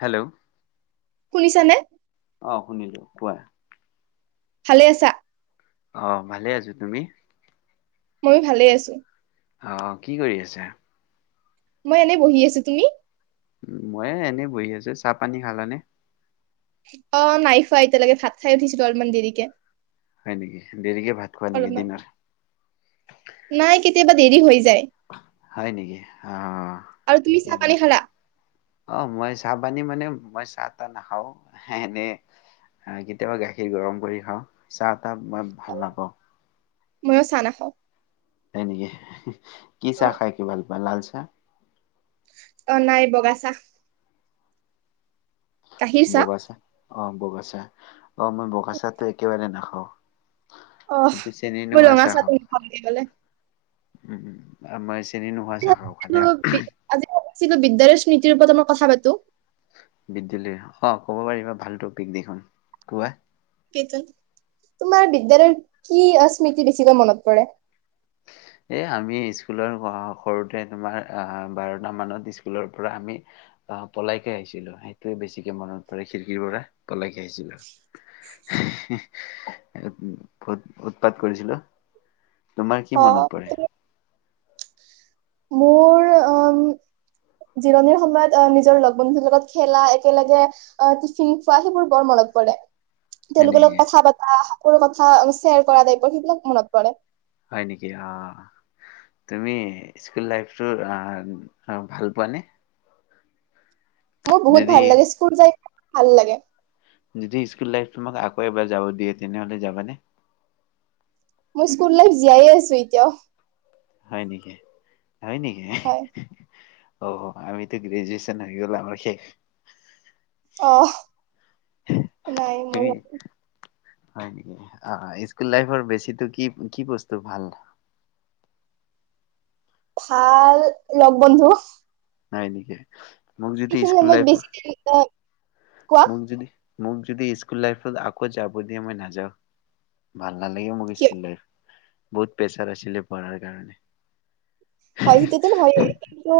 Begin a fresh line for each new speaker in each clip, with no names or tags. Hello,
শুনিছানে
অ শুনিলো কোৱা
ভালে আছা
অহ ভালে আছো তুমি
ময়ো ভালে আছো
অহ কি কৰি আছে
মই এনে বহি আছো তুমি
উ মই এনেই বহি আছো চাহ পানী খালানে
অ নাই খোৱা এতিয়ালৈকে ভাত খাই উঠিছিলো অলমান দেৰিকে
হয় নেকি দেৰিকে ভাত খোৱা নেকি
অলপমান।
দিনৰ
নাই কেতিয়াবা দেৰি হৈ যায়।
হয় নেকি অ
আৰু তুমি
স
চাহ পানী খালা?
অ মই চাহ পানী মানে মই চাহ তাহ নাখাও এনে কেতিয়াবা গাখীৰ গৰম কৰি খাওঁ চাহ তাহ মই
অ,
ভাল নাপাও
ময়ো চাহ নাখাও
হয় নেকি কি
অ
চাহ খাই কি ভাল পোৱা? লাল চাহ চাহ
অ নাই বগা চাহ।
বগা চাহ অ বগা চাহ। অ মই বগা চাহটো একেবাৰে নাখাও।
অহ মই ৰঙা চাহটো নাখাও বুলি ক'লে
উম উম আম [unintelligible]
[unintelligible] কিবা বিদ্যালয়ৰ স্মৃতিৰ ওপৰত অলপ কথা পাতো?
বিদ্যালয় অ ক'ব পাৰিবা ভালটো পিকনিকখন কোৱা
সেই টোন তোমাৰ বিদ্যালয়ৰ কি স্মৃতি বেছিকৈ মনত পৰে?
এ আমি স্কুলৰ সৰুতে তোমাৰ আহ বাৰটা মানত স্কুলৰ পৰা আমি আহ পলাই কে আহিছিলো সেইটোৱে বেছিকে মনত পৰে খিৰিকীৰ পৰা পলাই কে আহিছিলো উ বহুত উৎপাত কৰিছিলো। তোমাৰ কি
অ
মনত? পৰে?
মোৰ জিৰণিৰ সময়ত নিজৰ লগ বন্ধুৰ লগত খেলা একেলগে টিফিন খোৱা সেইবোৰ বৰ মনত পৰে।
হয়
তেওঁলোকৰ
নেকি?
লগত কথা পাতা লোকৰ কথা শ্বেয়াৰ কৰা টাইপৰ সেইবিলাক মনত পৰে।
হয় নেকি অ তুমি স্কুল লাইফটো ভাল পোৱানে
মোৰ বহুত
যদি
ভাল লাগে স্কুল যাই ভাল লাগে
যদি স্কুল লাইফ তোমাক আকৌ এবাৰ যাব দিয়ে তেনেহ'লে যাবানে?
মই স্কুল লাইফ জীয়াইয়ে আছোঁ এতিয়াও।
হয় নেকি? হয় নেকি?
হয়
অ, আমিতো গ্ৰেজুৱেচন আহি গ'লো আমাৰ শেষ
অ। নাই
তুমি
মোৰ।
হয় নেকি? আহ স্কুল লাইফৰ বেছিটো কি কি বস্তু ভাল?
ভাল লগ বন্ধু।
হয় নেকি? মোক
সেই
যদি
খিনি
স্কুল
সময়ত
লাইফ
বেছি দিন অ কোৱা?
মোক যদি মোক যদি স্কুল লাইফত আকৌ যাব দিয়ে মই নাযাওঁ। ভাল- নালাগে মোক
কিয়
স্কুল লাইফ। বহুত প্ৰেছাৰ আছিলে পঢ়াৰ কাৰণে।
হয়, সেইটো টো হয়েই। কিন্তু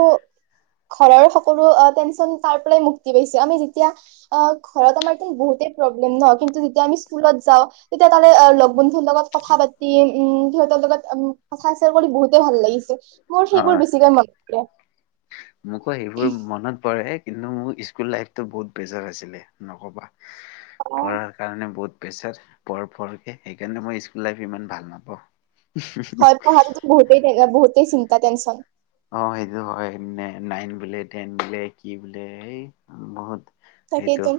ঘৰৰ সকলো অ টেনচন পাই পেলাই মুক্তি পাইছে। আমি যেতিয়া অ ঘৰত আমাৰ টো বহুতেই প্ৰব্লেম ন, কিন্তু যেতিয়া আমি স্কুলত যাওঁ তেতিয়া তাৰে লগ বন্ধুৰ লগত কথা পাতি। উম সিহঁতৰ লগত কথা চেয়াৰ কৰি বহুতে ভাল লাগিছিল। মোৰ সেইবোৰ
অ
বেছিকে মন। পৰে। [unintelligible]
মোকো সেইবোৰ মনত পৰে কিন্তু মোৰ স্কুল লাইফটো বহুত বেজাৰ আছিলে। নক'বা,
অ
পঢ়াৰ কাৰণে বহুত পেছাত পঢ় পঢ়কে, সেইকাৰণে মই স্কুল লাইফ ইমান ভাল নাপাওঁ।
হয় পাহাৰাটো বহুতেই জেগা বহুতেই চিন- এটেনশন
অ সেইটো হয়। নে নাইন বোলে, টেন বোলে, কি বোলে এই বহুত
তাকেই
সেইটো
তো,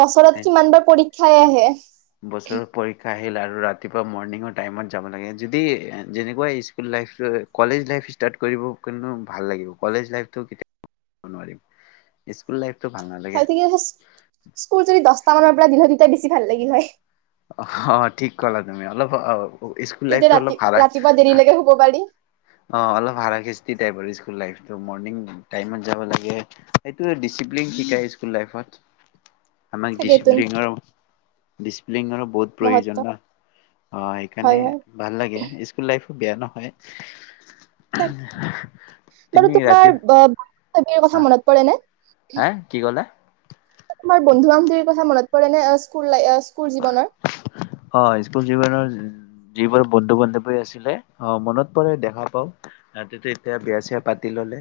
বছৰত কিমানবাৰ পৰীক্ষা খাই আহে।
বছৰত পৰীক্ষা আহিল আৰু আৰু ৰাতিপুৱা মৰ্ণিঙৰ টাইমত যাব লাগে, যদি যেনেকুৱাই school life college life start কৰিব কিনো ভাল লাগিব। কলেজ লাইফটো কেতিয়াও নোৱাৰিম। স্কুল -
হয়ত কি স্কুল যদি দছটা মানৰ পৰা দিলে সেতি, তেতিয়া - ভাল লাগিল হয়।
অ ঠিক ক'লা তুমি। অলপ স্কুল
তেতিয়া
লাইফটো
ৰাতি,
অলপ হাৰা
ৰাতিপুৱা দেৰিলৈকে শুব পাৰি।
অ অলপ হাৰাসিচ্তি টাইপৰ স্কুল লাইফটো, মৰনিং টাইমত যাব লাগে, সেটো ডিচিপ্লিন শিকাই স্কুল লাইফত। আমাক
তাকেইতো
ডিচিপ্লিনৰ ডিচিপ্লিনৰ বহুত
মহত্ব
প্ৰয়োজন ন? অ
হয়
সেইকাৰণে
হয়
ভাল লাগে স্কুল লাইফ বেয়া নহয়।
বাৰু
তুমি ৰাতি
তোমাৰ বা- বিৰ কথা মনত পৰে ন? [unintelligible]
হে কি ক'লে?
বন্ধু বান্ধৱীৰ কথা মনত পৰে? স্কুল লাই এ-
অ স্কুল জীৱনৰ- যিবোৰ বন্ধু বান্ধৱী আছিলে, অঁ মনত পৰে দেখা পাও। তহতেএতিয়া বেয়া চেয়া পাতি ললে।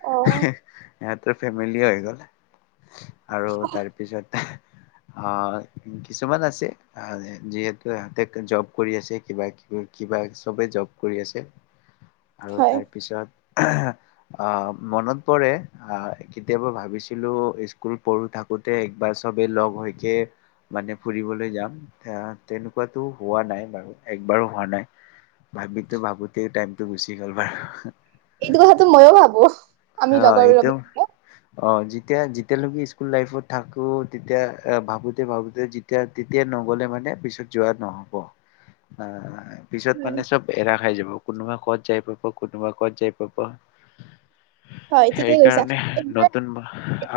অ',
এত [unintelligible] ফেমেলি হৈ গল। আৰু তাৰ পিছত হা' কিছুমান আছে যিহেতু ইহঁতে জব কৰি আছে কিবািব কিবা চবে জব কৰি আছে। আৰু
হয়।
তাৰ পিছত অঁ মনত পৰে, আ কেতিয়াবা ভাবিছিলো স্কুল পঢ়ো থাকোতে একবাৰ চবেই লগ হৈ মানে ফুৰিবলৈ যাম, তেনেকুৱাতো হোৱা নাই বাৰু একবাৰো হোৱা নাই ভাবিতে ভাবোতে টাইমটো গুচি গল বাৰু।
এইটো কথাটো ময়ো ভাবো আমি
অঁ
লগৰ
এইটো,
লগে।
অঁ জিতয়া জি এতিয়ালৈকে স্কুল লাইফত থাকো তেতিয়া ভাবোতে ভাবোতে যেতিয়া তেতিয়া নগ'লে মানে পিছত যোৱা নহ'ব। পিছত
হয়,
মানে চব এৰা খাই যাব। কোনোবা কত যায় পাব কোনোব কত যায় পাব
হয় ঠিকেই কৈছা।
সেইকাৰণে
একবাৰ
নতুন,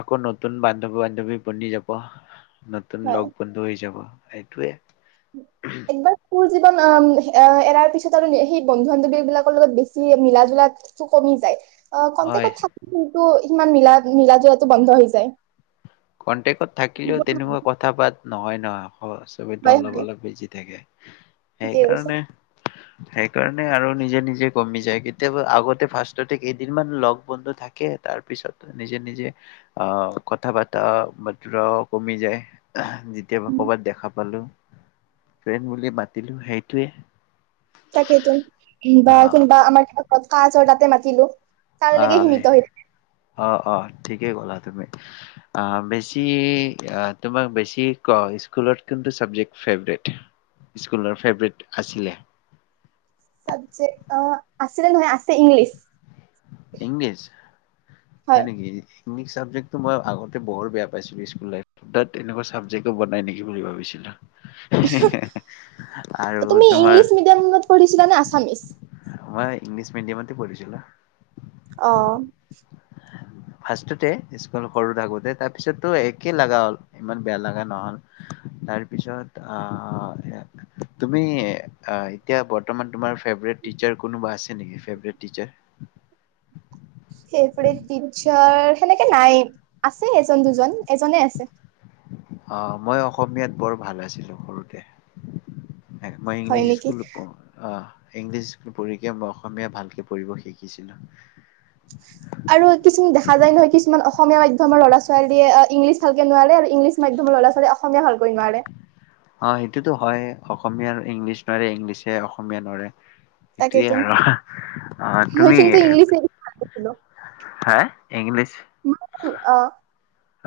আকৌ নতুন ব আপ [unintelligible] পুনিজপ [unintelligible] নতুন
হয়।
লক বন্ধ হৈ যাব। এইটোৱে।
একবাৰ কু জীৱন, এ' এৰাৰ পিছত আৰু সেই বন্ধু বান্ধৱী বিলাকৰ লগত বেছি মিলা জলাটো কমি যায়। অঁ
হয়।
কন্তেক'ত থাকু। টো ইিমান মিলা মিলা জলাতটো বন্ধ হৈ যায়।
কণ্টেক্টত থাকিলেও তেনেকুৱা কথা পাত নহয় নহয়। অঁ চবি
হয়,
অলপ
হয়
অলপ বিজি থাকে,
ঠিকেই কৈছা।
সেইকাৰণে সেইকাৰণে আৰু নিজে নিজে কমি যায়, কেতিয়াবা আগতে ফাৰ্ষ্টতে কেইদিনমান লগ বন্ধু থাকে তাৰ পিছত নিজে নিজে অঁ কথা পা বাতৰাও কমি যায়, যেতিয়া
উম।
ক'ৰবাত দেখা পালো ট্ৰেইন বুলি মাতিলো, সেইটোৱে।
তাকে তুন,
অ
বা কুনবা আমাৰ কটকাচ তাতে মাতিলো তাৰলৈকে
অঁ সেই,
সীমিত হৈ
অঁ-অঁ ঠিকেই ক'লা। বেছি, তোমাক বেছি ক স্কুল'ৰ কুন্টু চাবজেক্ট ফেভৰেট, স্কুল'ৰ ফেভৰেত আছিলে?
চাবজেক্ট, অঁ আছিলে নহয়, আছে ইংলিছ।
ইংলিছ! হয় নিকি? [unintelligible] ক্ মই আগতে বৰ বেয়া পাইছিলো [unintelligible] স্ুলাত একুৱাাবেক বনাই নেকি বুলি ভাবিছিলো। আৰু
তুমি
তোমাৰ
ইংলিছ মিডিয়ামত পঢ়িছিলাানে আছামিছ?
আমাৰ ইংলিছ মিডিয়ামতে পঢ়িছিলো।
অঁ।
ফাষ্টটে স্কুল সৰু থাকোতে তাৰপিছতো একে লগা হ'ল, ইমান বেয়া লগা নহ'ল, তাৰপিছত আহ তুমি এতিয়া বৰ্তমান তোমাৰ ফে ফেভৰেট টিচাৰ কোনোবা আছে নেকি ফেভৰেট টিচাৰ
ফেভেৰেট টিচাৰ সেনেকে নাই আছে এজন দুজন এজনে আছে।
অ মই অসমীয়াত বৰ ভাল আছিলো সৰুতে। মই
হয়
ইংলিছ
নেকি
স্কুলত পঢ় আ ইংলিছ পঢ়িকে মই অসমীয়া ভালকে পঢ়িব শিকিছিলো।
ত আমাৰ ল'ৰা ছোৱালীয়ে ইংলিছ ভালকে নোৱাৰে আৰু ইংলিছ মাধ্যমৰ ল'ৰা ছোৱালী অসমীয়া হ'ল।
অ সেইটোতো হয় অসমীয়াৰ ইংলিছ নোৱাৰে ইংলিছে অসমীয়া নোৱাৰে সেইটোৱে
তাকেইতো
আৰু অহ
মই
তুমি
কিন্তু ইংলিছ ভাল পাইছিলো
হা ইংলিছ
অ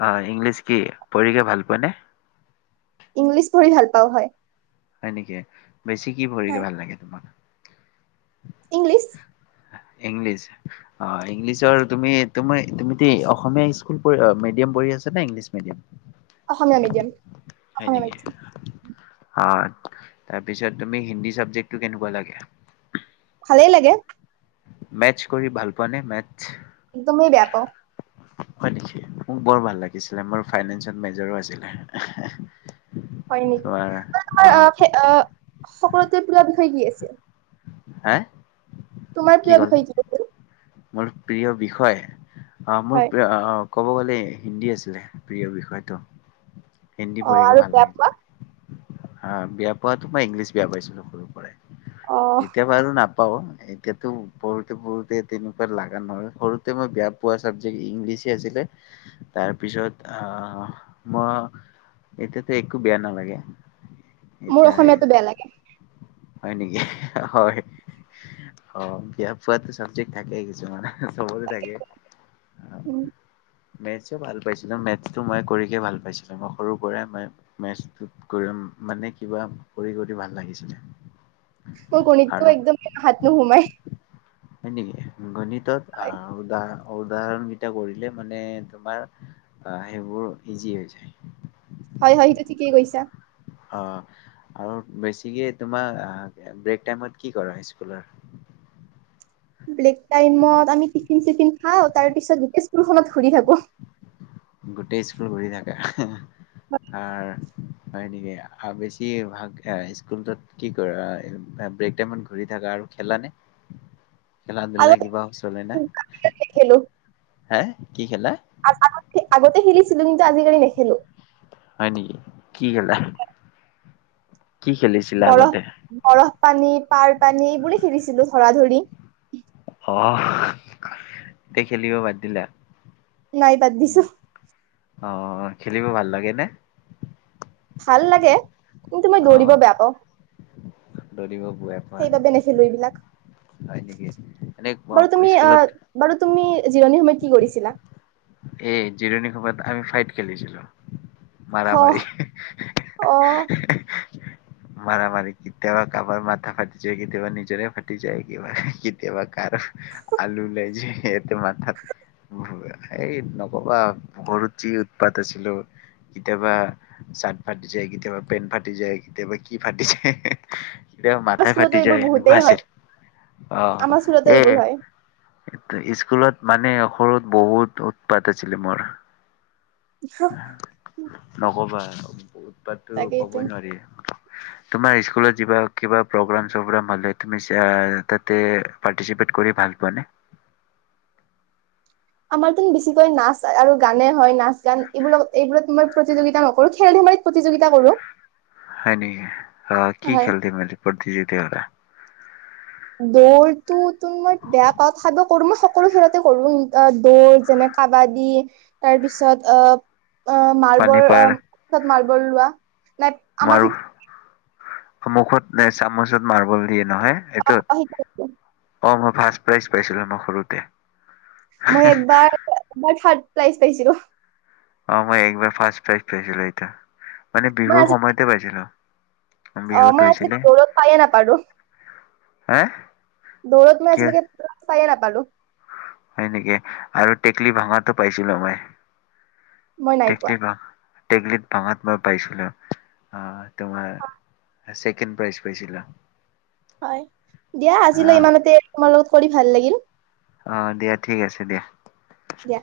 অ ইংলিছ কি পঢ়িকে ভাল পোৱা নে?
ইংলিছ পঢ়ি ভাল পাওঁ হয়
হয় নেকি বেছি কি ভৰিকে ভাল লাগে তোমাক
ইংলিছ
ইংলিছ অ ইংলিছৰ তুমি তুমি তুমি টি অসমীয়া স্কুল পঢ় অ মিডিয়াম পঢ়ি আছ নে ইংলিছ মিডিয়াম
অসমীয়া মিডিয়াম
হয়
অসমীয়া
নেকি
মিডিয়াম
অ তাৰপিছত তুমি হিন্দী চাবজেক্টটো কেনেকুৱা লাগে
ভালেই লাগে।
মেথচ কৰি ভাল পোৱা নে মেথচ?
একদমেই বেয়া পাওঁ
হয়নেকি মোৰ বৰ ভাল লাগিছিলে মোৰ ফাইনেঞ্চত মেজৰো আছিলে এহ হে হে
হয় নেকি, মই তোমাৰ অ ফে অ সকলোতে পোৰা বিষয়ে কি আছে?
হেএ
তোমাৰ প্ৰিয় বিষয় কি আছিল?
মোৰ প্ৰিয় বিষয় অ মোৰ
হয়
প্ৰিয় অ ক'ব গ'লে হিন্দী আছিলে প্ৰিয় বিষয়টো।
অ আৰু তাপা
হা বেয়া পোৱাত মই ইংলিছ বেয়া পাইছিলোঁ
অ
[unintelligible] ইতিয়াপা এটো নাপ পাওঁ এতিয়াতো পঢ়োতে পঢ়োতে তেনেকুৱা লগা নহয়, সৰুতে মই বেয়া পোৱা চাবজেক্ট ইংলিছে আছিলে তাৰপিছত আহ মই এতিয়াতো একো বেয়া নালাগে।
মোৰ
এতিয়া
অসমীয়াটো বেয়া লাগে।
হয় নেকি হয় অ বিয়া পোৱাতো চাবজেক্ট থাকেই কিছুমানৰ চবৰে থাকে
উম,
মেথছো ভাল পাইছো ত মেথছটো মই কৰিকে ভাল পাইছো মই সৰুৰ পৰাই মই মেচ টো কৰি মানে কিবা কৰিবলে ভাল লাগিছিলে
প কনেকে একদম হাত নোসুমাই
হল নেকি লুলনি কত আহা উদা উদাহৰণকেইটা কৰিলে মানে তোমাৰ সেইবোৰ ইজি হৈ যায়
হয় হয় সেইটো ঠিকেই কৈছা
অ আৰু বেছিকে তোমাৰ ব্ৰেক টাইমত কি কৰা স্কুলৰ
বেক টাইমত আমি টিফিন চিফিন খাওঁ তাৰ পিছত গোটেই স্কুলখনত ঘুৰি থাকো
গোটেই স্কুল ঘুৰি থাকা অ হা আ হয় নেকি আ বেছি ভাগ স্কুলত কি কৰা ব্ৰেক টাইমত ঘূৰি থাকা আৰু খেলা নে খেলা দুলা
আগতে
কিবা চলে নে
আজিকালি
হে কি খেলা
আগ আগতে খেলিছিলো কিন্তু আজিকালি নেখেলো
হয় নেকি কি খেলা কি খেলিছিলা
বৰফ
আগতে
বৰফ পানীত পাৰ পানী এইবোৰে খেলিছিলো ধৰা ধৰি
অ এতিয়া খেলিব বাদ দিলা
নাই বাদ দিছো
উম অ খেলিব ভাল লাগে নে
ভাল লাগে কিন্তু মই
অ
দৌৰিব বেয়া পাও
দৌৰিব বোৱা পোৱা
সেইবাবে নেখেলো এইবিলাক
হয় নেকি এনে অ,
বাৰু তুমি আহ
স্কুলত
বাৰু তুমি জিৰণি সময় কি কৰিছিলা
এই জিৰণী খপাত আমি ফাইট খেলিছিলো
অ
মৰামৰি হি
অ
হি হি হি মাৰা মাৰি কিততাবা কাবাৰ মথা ফাটি যায় কিততাবা নজৰে ফাটি যায় কিবা কিততাবা কাৰ আলু লৈ যায় এ তো মথা এই নকবা সৰুত যি উৎপাত আছিলো কিতাবা চাৰ্ট ফাটি যায় কিতাবা পেন ফাটি যায় কিতাবা কি ফাটি যায় হে হে হে কিতাবা
আমাৰ
মাথাই
স্কুলতো
ফাটি
এইবোৰ
যায় এনেকুৱা
বহুতেই হয়
আছিল অ
আমাৰ স্কুলতো এইবোৰ হয়
এই স্কুলত মানে সৰুত বহুত উৎপাত আছিলো মোৰ নকবা [unintelligible] পাতটো
তাকেইতো
ক'বই নোৱাৰি তোমাৰ স্কুলত যিবা কিবা প্ৰগ্ৰাম চগ্ৰাম হলে তুমি চাই তাতে পাৰটিচিপেট কৰি ভাল পোৱা নে
আমাৰতো বেছিকৈ নাচ আৰু গানে হয় নাচ গান এইবোৰত এইবোৰত মই প্ৰতিযোগিতা নকৰো খেল ধেমালিত প্ৰতিযোগিতা কৰো
হয় নেকি আহ কি
হয়
খেলতি মেলি প্ৰতিযোগিতা পাতা
দৌৰটোতো মই বেয়া পাওঁ তথাপিও কৰো মই সকলো খেলতে কৰো দৌৰ যেনে কাবাডী তাৰপিছত অহ
পানী
মাৰ্বল
পাৰ
অথাৎ মা বল লোৱা নাই আমাক সি
অমুখত নে চামুচত মাৰ্বল দিয়ে নহয় এইটোত
শিক
কম হ ফাৰ্ষ্ট প্ৰাইজ পাইছিলো মই সৰুতে
মই একবাৰ মই থাৰ্ড প্ৰাইছ পাইছিলো
অ মই একবাৰ ফাৰ্ষ্ট প্ৰাইজ পাইছিলো এতিয়া মানে
মই
বিহুৰ
আজি
সময়তে পাইছিলো
অ
বিহুত
মই আজি দৌৰত পাইয়ে নাপাৰো
হে
দৌৰত মই আজিলৈকে পাইয়ে নাপালো
হয় নেকি আৰু টেকলি ভাঙাটো পাইছিলো মই
মই নাই পোৱা
টেকলি ভা টেকলিত ভাঙাত মই পাইছিলো অ তোমাৰ ছেকেণ্ড প্ৰাইজ পাইছিলা
হয় দিয়া আজিলৈ ইমানতে তোমাৰ লগত কৰি ভাল লাগিল
অ দিয়া ঠিক আছে দিয়া
দিয়া